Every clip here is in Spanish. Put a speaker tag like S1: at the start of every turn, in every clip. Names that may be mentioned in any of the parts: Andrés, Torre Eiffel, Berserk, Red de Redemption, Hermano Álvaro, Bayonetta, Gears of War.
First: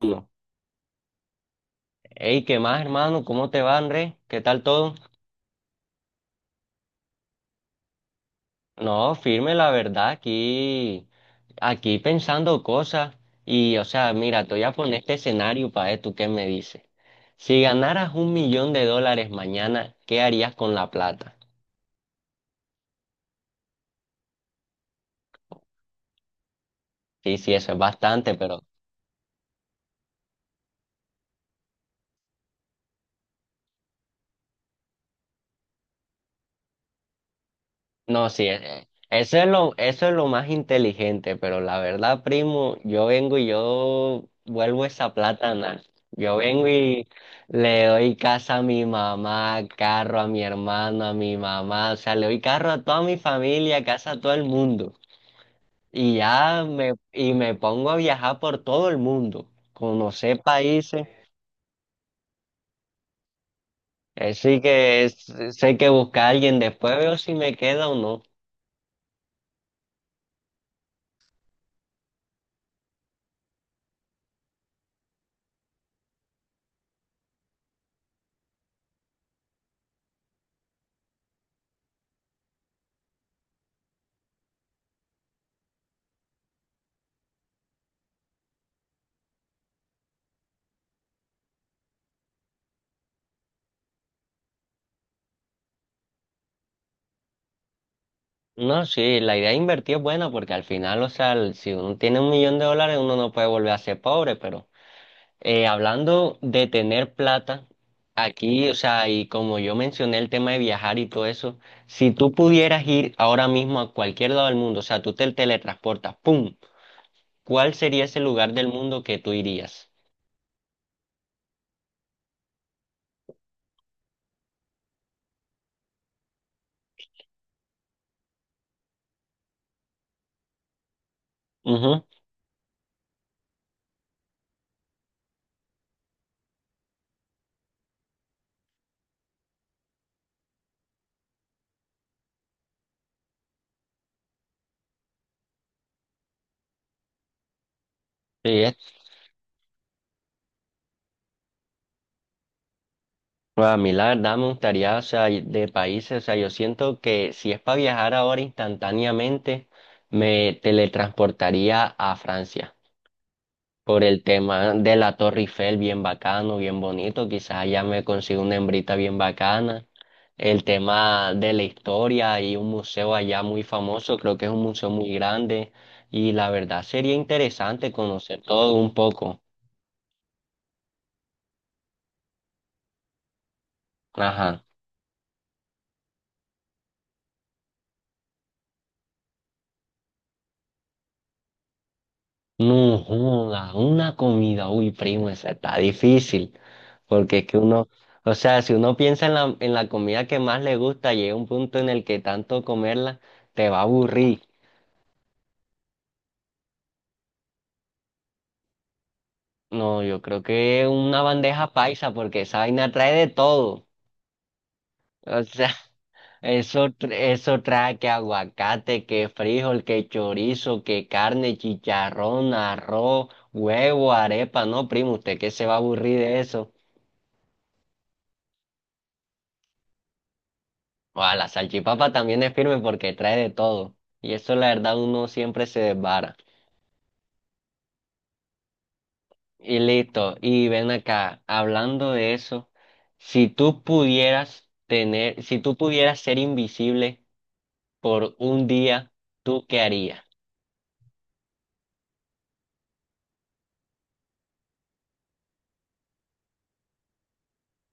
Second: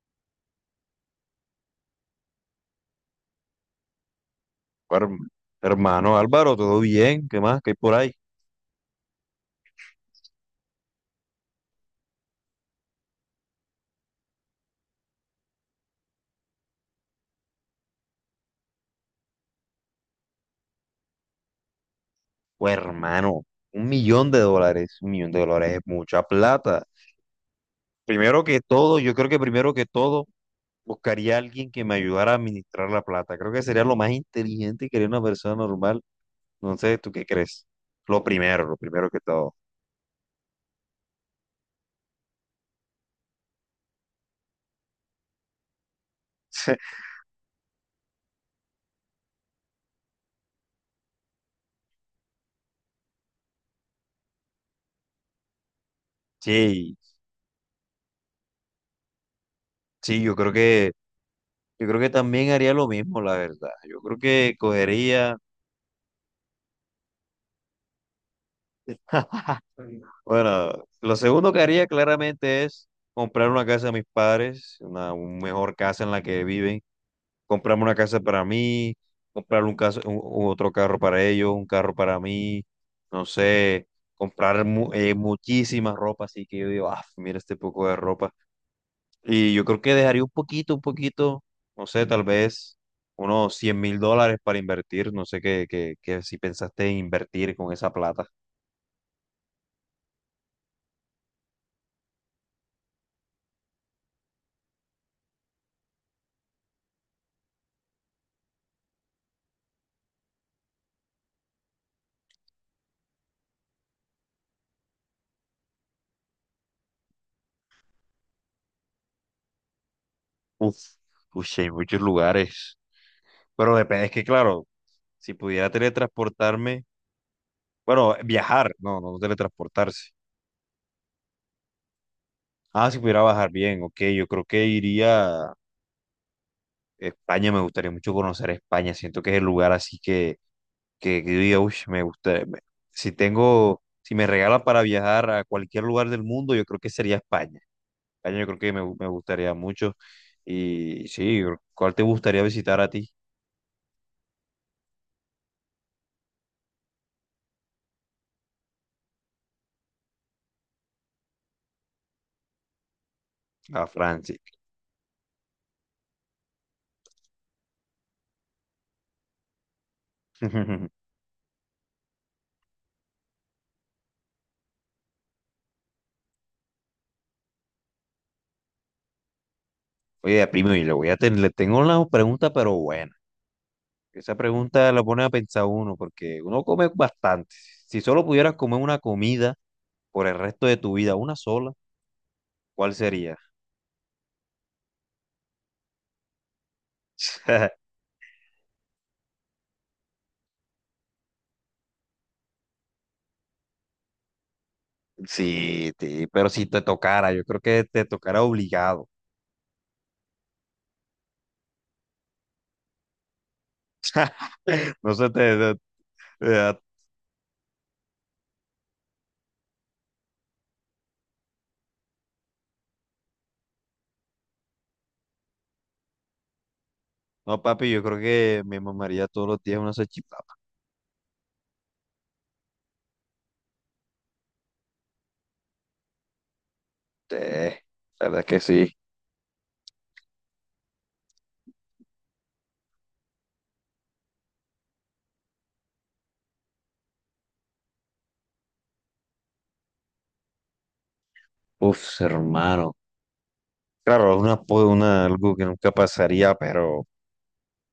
S1: Uno. Ey, ¿qué más, hermano? ¿Cómo te va, Andrés? ¿Qué tal todo?
S2: Her- Hermano Álvaro, ¿todo bien? ¿Qué más? ¿Qué hay por ahí?
S1: No, firme, la verdad, aquí, aquí pensando cosas. Y, o sea, mira, te voy a poner este escenario para ver tú qué me dices. Si ganaras $1.000.000 mañana, ¿qué harías con la plata?
S2: Pues hermano, $1 millón, $1 millón es mucha plata.
S1: Sí, sí, eso es bastante,
S2: Primero que
S1: pero
S2: todo, yo creo que primero que todo buscaría a alguien que me ayudara a administrar la plata. Creo que sería lo más inteligente que haría una persona normal. No sé, ¿tú qué crees?
S1: no, sí,
S2: Lo primero que todo.
S1: eso es lo más inteligente, pero la verdad, primo, yo vengo y yo vuelvo esa plátana. Yo vengo y le doy casa a mi mamá, carro a mi hermano, a mi mamá, o sea, le doy carro a toda mi familia, casa a todo el mundo. Y ya me,
S2: Sí,
S1: y me pongo a viajar por todo el mundo,
S2: sí, yo
S1: conocer
S2: creo que,
S1: países.
S2: yo creo que también haría lo mismo, la verdad. Yo creo que
S1: Así que es-
S2: cogería.
S1: Sé que buscar a alguien, después veo si me queda o no.
S2: Bueno, lo segundo que haría claramente es comprar una casa a mis padres, una un mejor casa en la que viven, comprarme una casa para mí, comprar un otro carro para ellos, un carro para mí, no sé, comprar muchísima ropa, así que yo digo, ah, mira este poco de ropa. Y yo creo que dejaría un poquito, no sé, tal vez unos $100.000 para invertir, no sé qué si pensaste en invertir con esa plata.
S1: No, sí, la idea de invertir es buena porque al final, o sea, si uno tiene $1.000.000, uno no puede volver a ser pobre, pero hablando de tener plata, aquí, o sea, y como yo mencioné el tema de viajar y todo eso, si tú pudieras ir ahora mismo a cualquier lado del mundo, o sea, tú te teletransportas, ¡pum! ¿Cuál sería ese lugar del mundo que tú irías?
S2: Uf, uy, sí, hay muchos lugares. Pero depende, es que claro, si pudiera teletransportarme, bueno, viajar, no, no teletransportarse.
S1: Ujú,
S2: Ah, si pudiera bajar bien, ok, yo creo que iría a España, me gustaría mucho conocer España, siento que es el lugar así que yo diga, "Ush, me gusta, si me regalan para viajar a cualquier lugar del mundo, yo creo que sería España. España yo creo
S1: sí,
S2: que me gustaría mucho. Y sí, ¿cuál te gustaría visitar a ti?
S1: pues a mí la verdad me gustaría, o sea, de países, o sea, yo siento que si es para viajar ahora instantáneamente, me teletransportaría a Francia
S2: A
S1: por el
S2: Francia.
S1: tema de la Torre Eiffel, bien bacano, bien bonito, quizás allá me consigo una hembrita bien bacana, el tema de la historia y un museo allá muy famoso, creo que es un museo muy grande y la verdad sería interesante conocer todo un poco.
S2: Oye, primo, y le voy a tener, le tengo una pregunta, pero bueno. Esa
S1: Ajá.
S2: pregunta la pone a pensar uno, porque uno come bastante. Si solo pudieras comer una comida por el resto de tu vida, una sola, ¿cuál
S1: No
S2: sería?
S1: joda, una comida, uy, primo, esa está difícil. Porque es que uno, o sea, si uno piensa en la comida que más le gusta, llega un punto en el que tanto comerla te va a aburrir.
S2: Sí, sí, pero si te tocara, yo creo que te tocara obligado.
S1: No, yo creo que una bandeja paisa, porque esa vaina trae de todo.
S2: No sé,
S1: O sea,
S2: eh,
S1: eso, eso trae que aguacate, que frijol, que chorizo, que carne, chicharrón, arroz, huevo, arepa. No, primo, ¿usted qué se va a aburrir de eso?
S2: no, papi, yo creo que me mamaría todos los días una salchipapa.
S1: Ah, la salchipapa también es firme porque trae de todo. Y eso, la verdad, uno siempre se desvara.
S2: Eh, la verdad que sí.
S1: Y listo. Y ven acá, hablando de eso, si tú pudieras tener, si tú pudieras ser invisible por un día, ¿tú qué harías?
S2: Uf, hermano. Claro, algo que nunca pasaría, pero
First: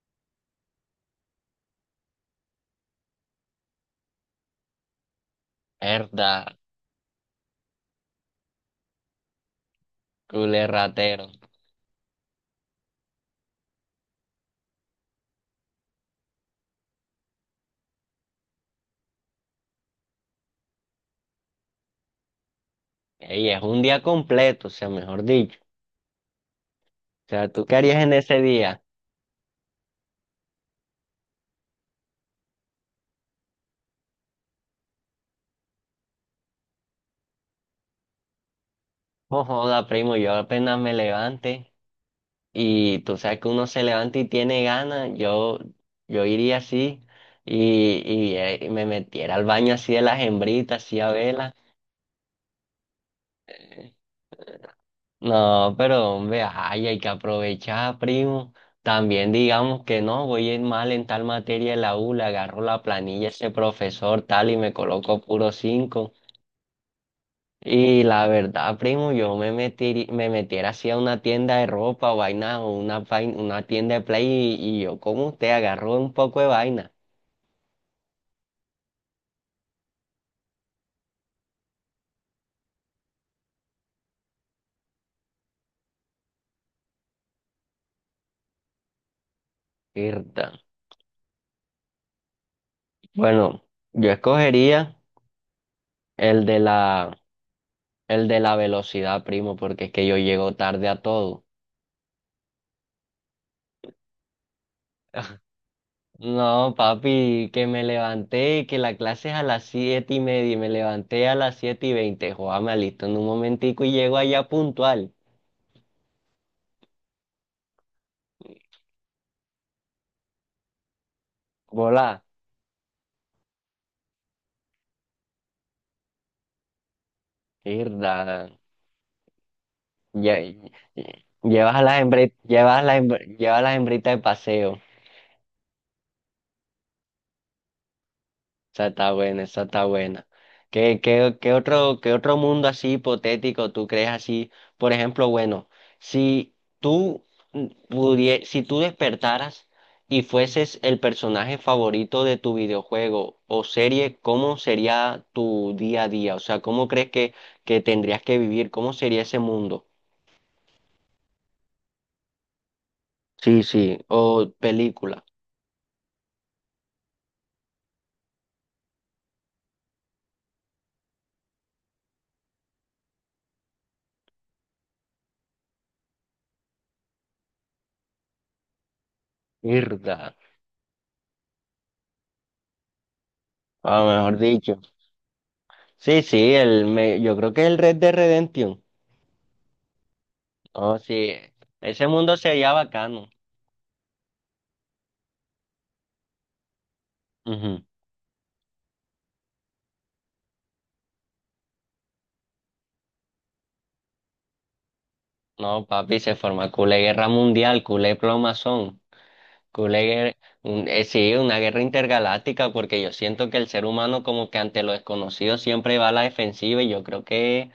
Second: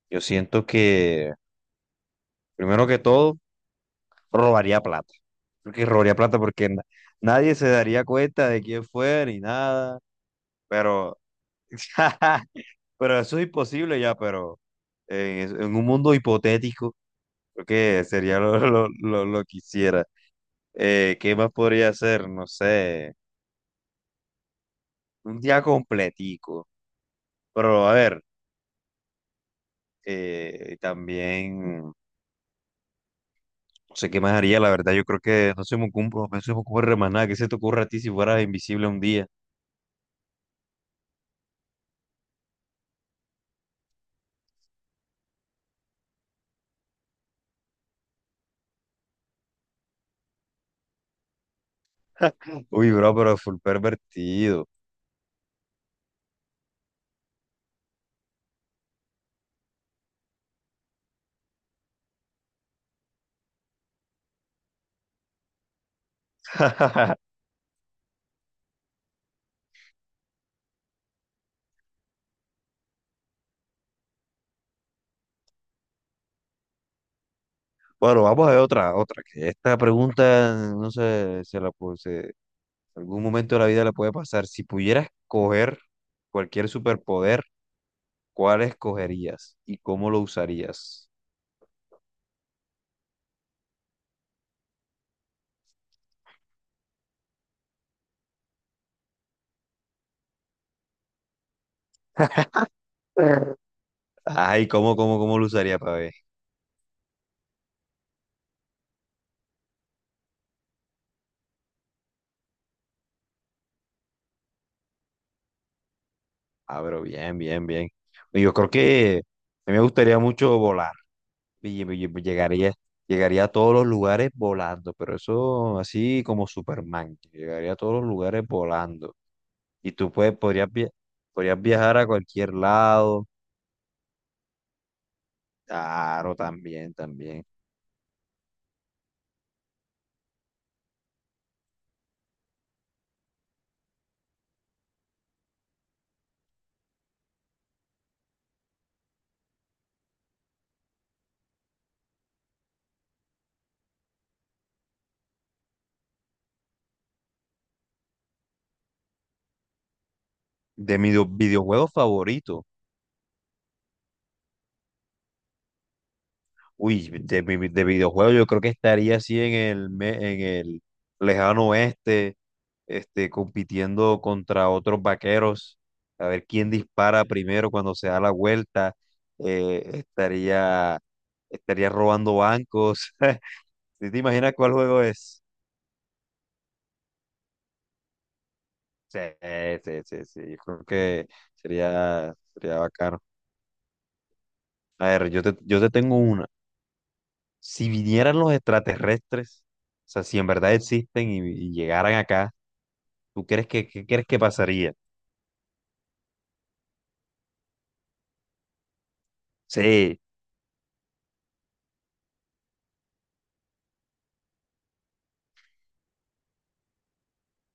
S2: yo siento que, primero que todo, robaría plata. Porque robaría plata
S1: Verdad,
S2: porque nadie se daría cuenta de quién fue ni nada.
S1: culé
S2: Pero,
S1: ratero.
S2: pero eso es imposible ya, pero en un mundo hipotético, creo que sería lo que hiciera. ¿Qué más podría hacer? No sé,
S1: Ey, es un día completo, o sea, mejor
S2: un
S1: dicho.
S2: día completico.
S1: O sea, ¿tú qué
S2: Pero a
S1: harías en
S2: ver,
S1: ese día?
S2: también, no sé qué más haría, la verdad, yo creo que no se me ocurre, no se me ocurre más nada. ¿Qué se te ocurre a ti si fueras invisible un día?
S1: Oh, joda, primo, yo apenas me levante y tú sabes que uno se levanta y tiene ganas, yo iría así y, me metiera al baño así de las hembritas, así a vela.
S2: Uy, bro, pero full pervertido.
S1: No, pero hombre, ay, hay que aprovechar, primo. También digamos que no, voy a ir mal en tal materia en la U, le agarro la planilla a ese profesor tal y me coloco puro 5. Y la verdad, primo, yo me metí, me metiera así a una tienda de ropa o vaina o una, una tienda de play y yo como usted agarro un poco de vaina.
S2: Bueno, vamos a ver que esta pregunta, no sé, se la pu- se- en algún momento de la vida la puede pasar. Si pudieras coger cualquier superpoder, ¿cuál escogerías y cómo lo
S1: Irta.
S2: usarías?
S1: Bueno, yo escogería el de la, el de la velocidad, primo, porque es que yo llego tarde a todo.
S2: Ay, ¿¿cómo lo usaría para ver?
S1: No, papi, que me levanté y que la clase es a las 7:30 y me levanté a las 7:20. Joder, me alisto en un momentico y llego allá puntual.
S2: Ah, pero bien, bien, bien. Yo creo que a mí me gustaría mucho volar. Y pues,
S1: Hola,
S2: llegaría a todos los lugares volando, pero eso así como Superman, que llegaría a todos los lugares
S1: mierda.
S2: volando. Y tú puedes,
S1: Lle-
S2: podrías, via- podrías
S1: Llevas a
S2: viajar
S1: las
S2: a
S1: hembritas,
S2: cualquier
S1: llevas a las
S2: lado.
S1: llevas a las hembritas de paseo.
S2: Claro, también, también.
S1: Esa está buena, esa está buena. ¿Qué, qué, qué otro mundo así hipotético tú crees así? Por ejemplo, bueno, si tú si tú despertaras y fueses el personaje favorito de tu videojuego o serie, ¿cómo sería tu día a día? O sea, ¿cómo crees que tendrías que vivir? ¿Cómo sería ese mundo?
S2: De mi videojuego favorito.
S1: Sí, sí, o película.
S2: Uy, de videojuegos yo creo que estaría así en el lejano oeste, este, compitiendo contra otros vaqueros, a ver quién dispara primero cuando se da la vuelta, eh,
S1: Mierda.
S2: estaría, estaría robando bancos.
S1: Ah,
S2: ¿Sí te
S1: mejor
S2: imaginas cuál
S1: dicho.
S2: juego es?
S1: Sí, sí, yo creo que el Red de Redemption.
S2: Sí, sí, sí, sí, yo creo
S1: Oh,
S2: que
S1: sí, ese
S2: sería,
S1: mundo se halla
S2: sería bacano.
S1: bacano.
S2: A ver, yo te tengo una.
S1: Ujú.
S2: Si vinieran los extraterrestres, o sea, si en verdad existen y llegaran acá. ¿Tú crees que qué crees que pasaría?
S1: No, papi, se forma culé guerra mundial, culé plomazón, culé
S2: Sí,
S1: guer- sí, una guerra intergaláctica, porque yo siento que el ser humano como que ante lo desconocido siempre va a la defensiva y yo creo que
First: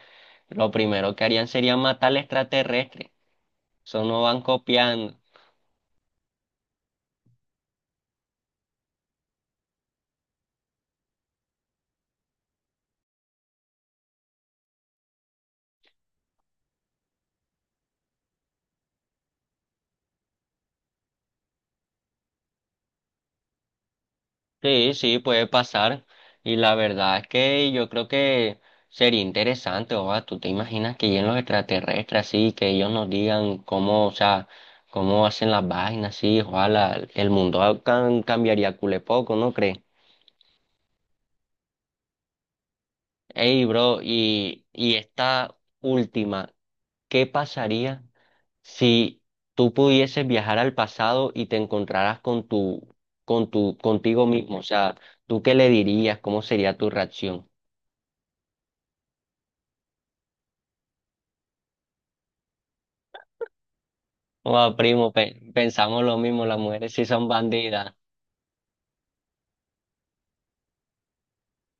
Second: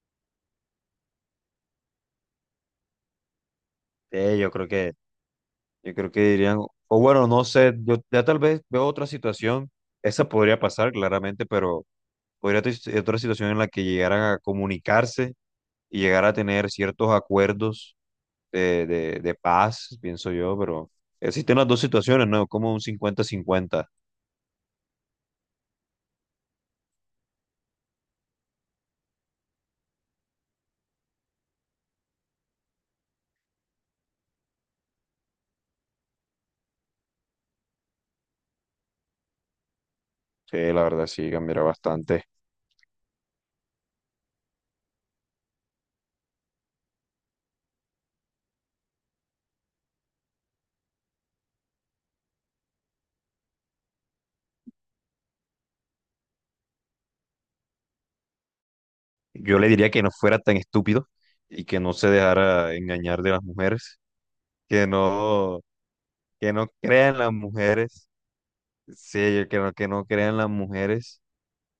S1: lo primero que harían sería matar al extraterrestre. Eso no
S2: sí,
S1: van
S2: yo creo que,
S1: copiando.
S2: yo creo que dirían, o bueno, no sé, yo ya tal vez veo otra situación, esa podría pasar claramente, pero podría ser otra situación en la que llegaran a comunicarse y llegar a tener ciertos acuerdos de paz, pienso yo, pero existen las dos situaciones, ¿no? Como un 50/50.
S1: Sí, sí, puede pasar. Y la verdad es que yo creo que sería interesante, o sea, tú te imaginas que lleguen los extraterrestres así, que ellos nos digan cómo, o sea, cómo hacen las vainas, sí, ojalá el mundo cambiaría cule poco, ¿no crees?
S2: Sí, la verdad sí, cambiará bastante.
S1: Ey, bro, y esta última, ¿qué pasaría si tú pudieses viajar al pasado y te encontraras con tu, contigo mismo? O sea, ¿tú qué le dirías? ¿Cómo sería tu reacción?
S2: Yo le diría que no fuera tan estúpido y que no se dejara engañar de las mujeres,
S1: Wow,
S2: que
S1: primo,
S2: no
S1: pensamos lo mismo,
S2: que
S1: las
S2: no
S1: mujeres sí
S2: crean
S1: son
S2: las
S1: bandidas.
S2: mujeres, sí, que no crean las mujeres,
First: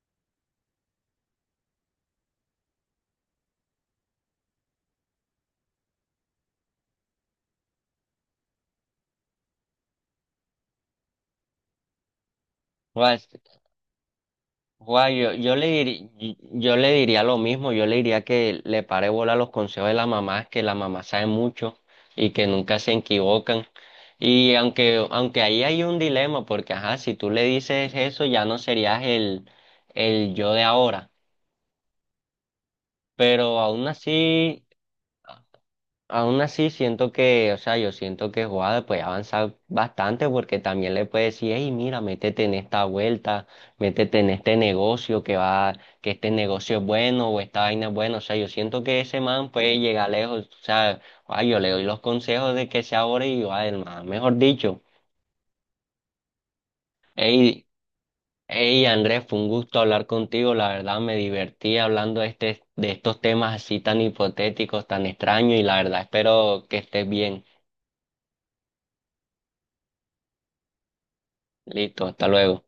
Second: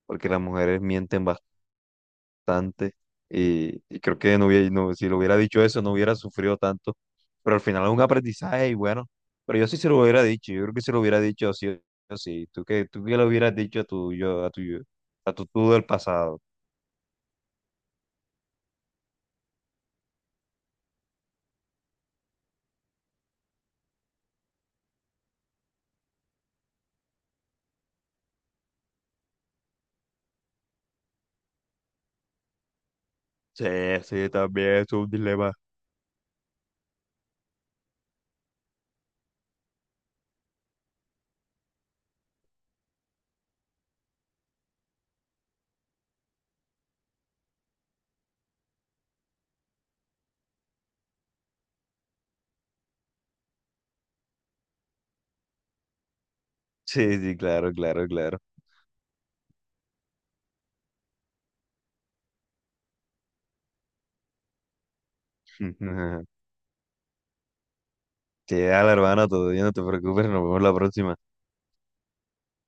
S2: porque las mujeres mienten bastante y creo que no hubiera, no, si lo hubiera dicho eso no hubiera sufrido tanto, pero al final es un aprendizaje y bueno, pero yo sí se lo hubiera dicho, yo creo que se lo hubiera dicho sí o sí, tú que, tú
S1: Guau,
S2: que lo hubieras dicho a tu yo,
S1: guau, yo,
S2: a tu tú del pasado.
S1: yo le diría lo mismo, yo le diría que le pare bola a los consejos de la mamá, que la mamá sabe mucho y que nunca se equivocan. Y aunque, aunque ahí hay un dilema, porque ajá, si tú le dices eso, ya no serías el yo de ahora. Pero
S2: Sí,
S1: aún
S2: sí,
S1: así.
S2: también es un dilema.
S1: Aún así, siento que, o sea, yo siento que Juada puede avanzar bastante porque también le puede decir, hey, mira, métete en esta vuelta, métete en este negocio que va, que este negocio es bueno o esta vaina es buena. O sea, yo siento que ese man puede llegar lejos. O sea, Juada, yo le doy los consejos de que se ahora y va, man, mejor dicho,
S2: Sí, sí,
S1: hey,
S2: claro, claro, claro.
S1: Andrés, fue un gusto hablar contigo. La verdad, me divertí hablando de este, de estos temas así tan hipotéticos, tan extraños y la verdad, espero que estés bien.
S2: Sí, dale, hermano, todo bien, no te preocupes, nos vemos la próxima.
S1: Listo, hasta luego.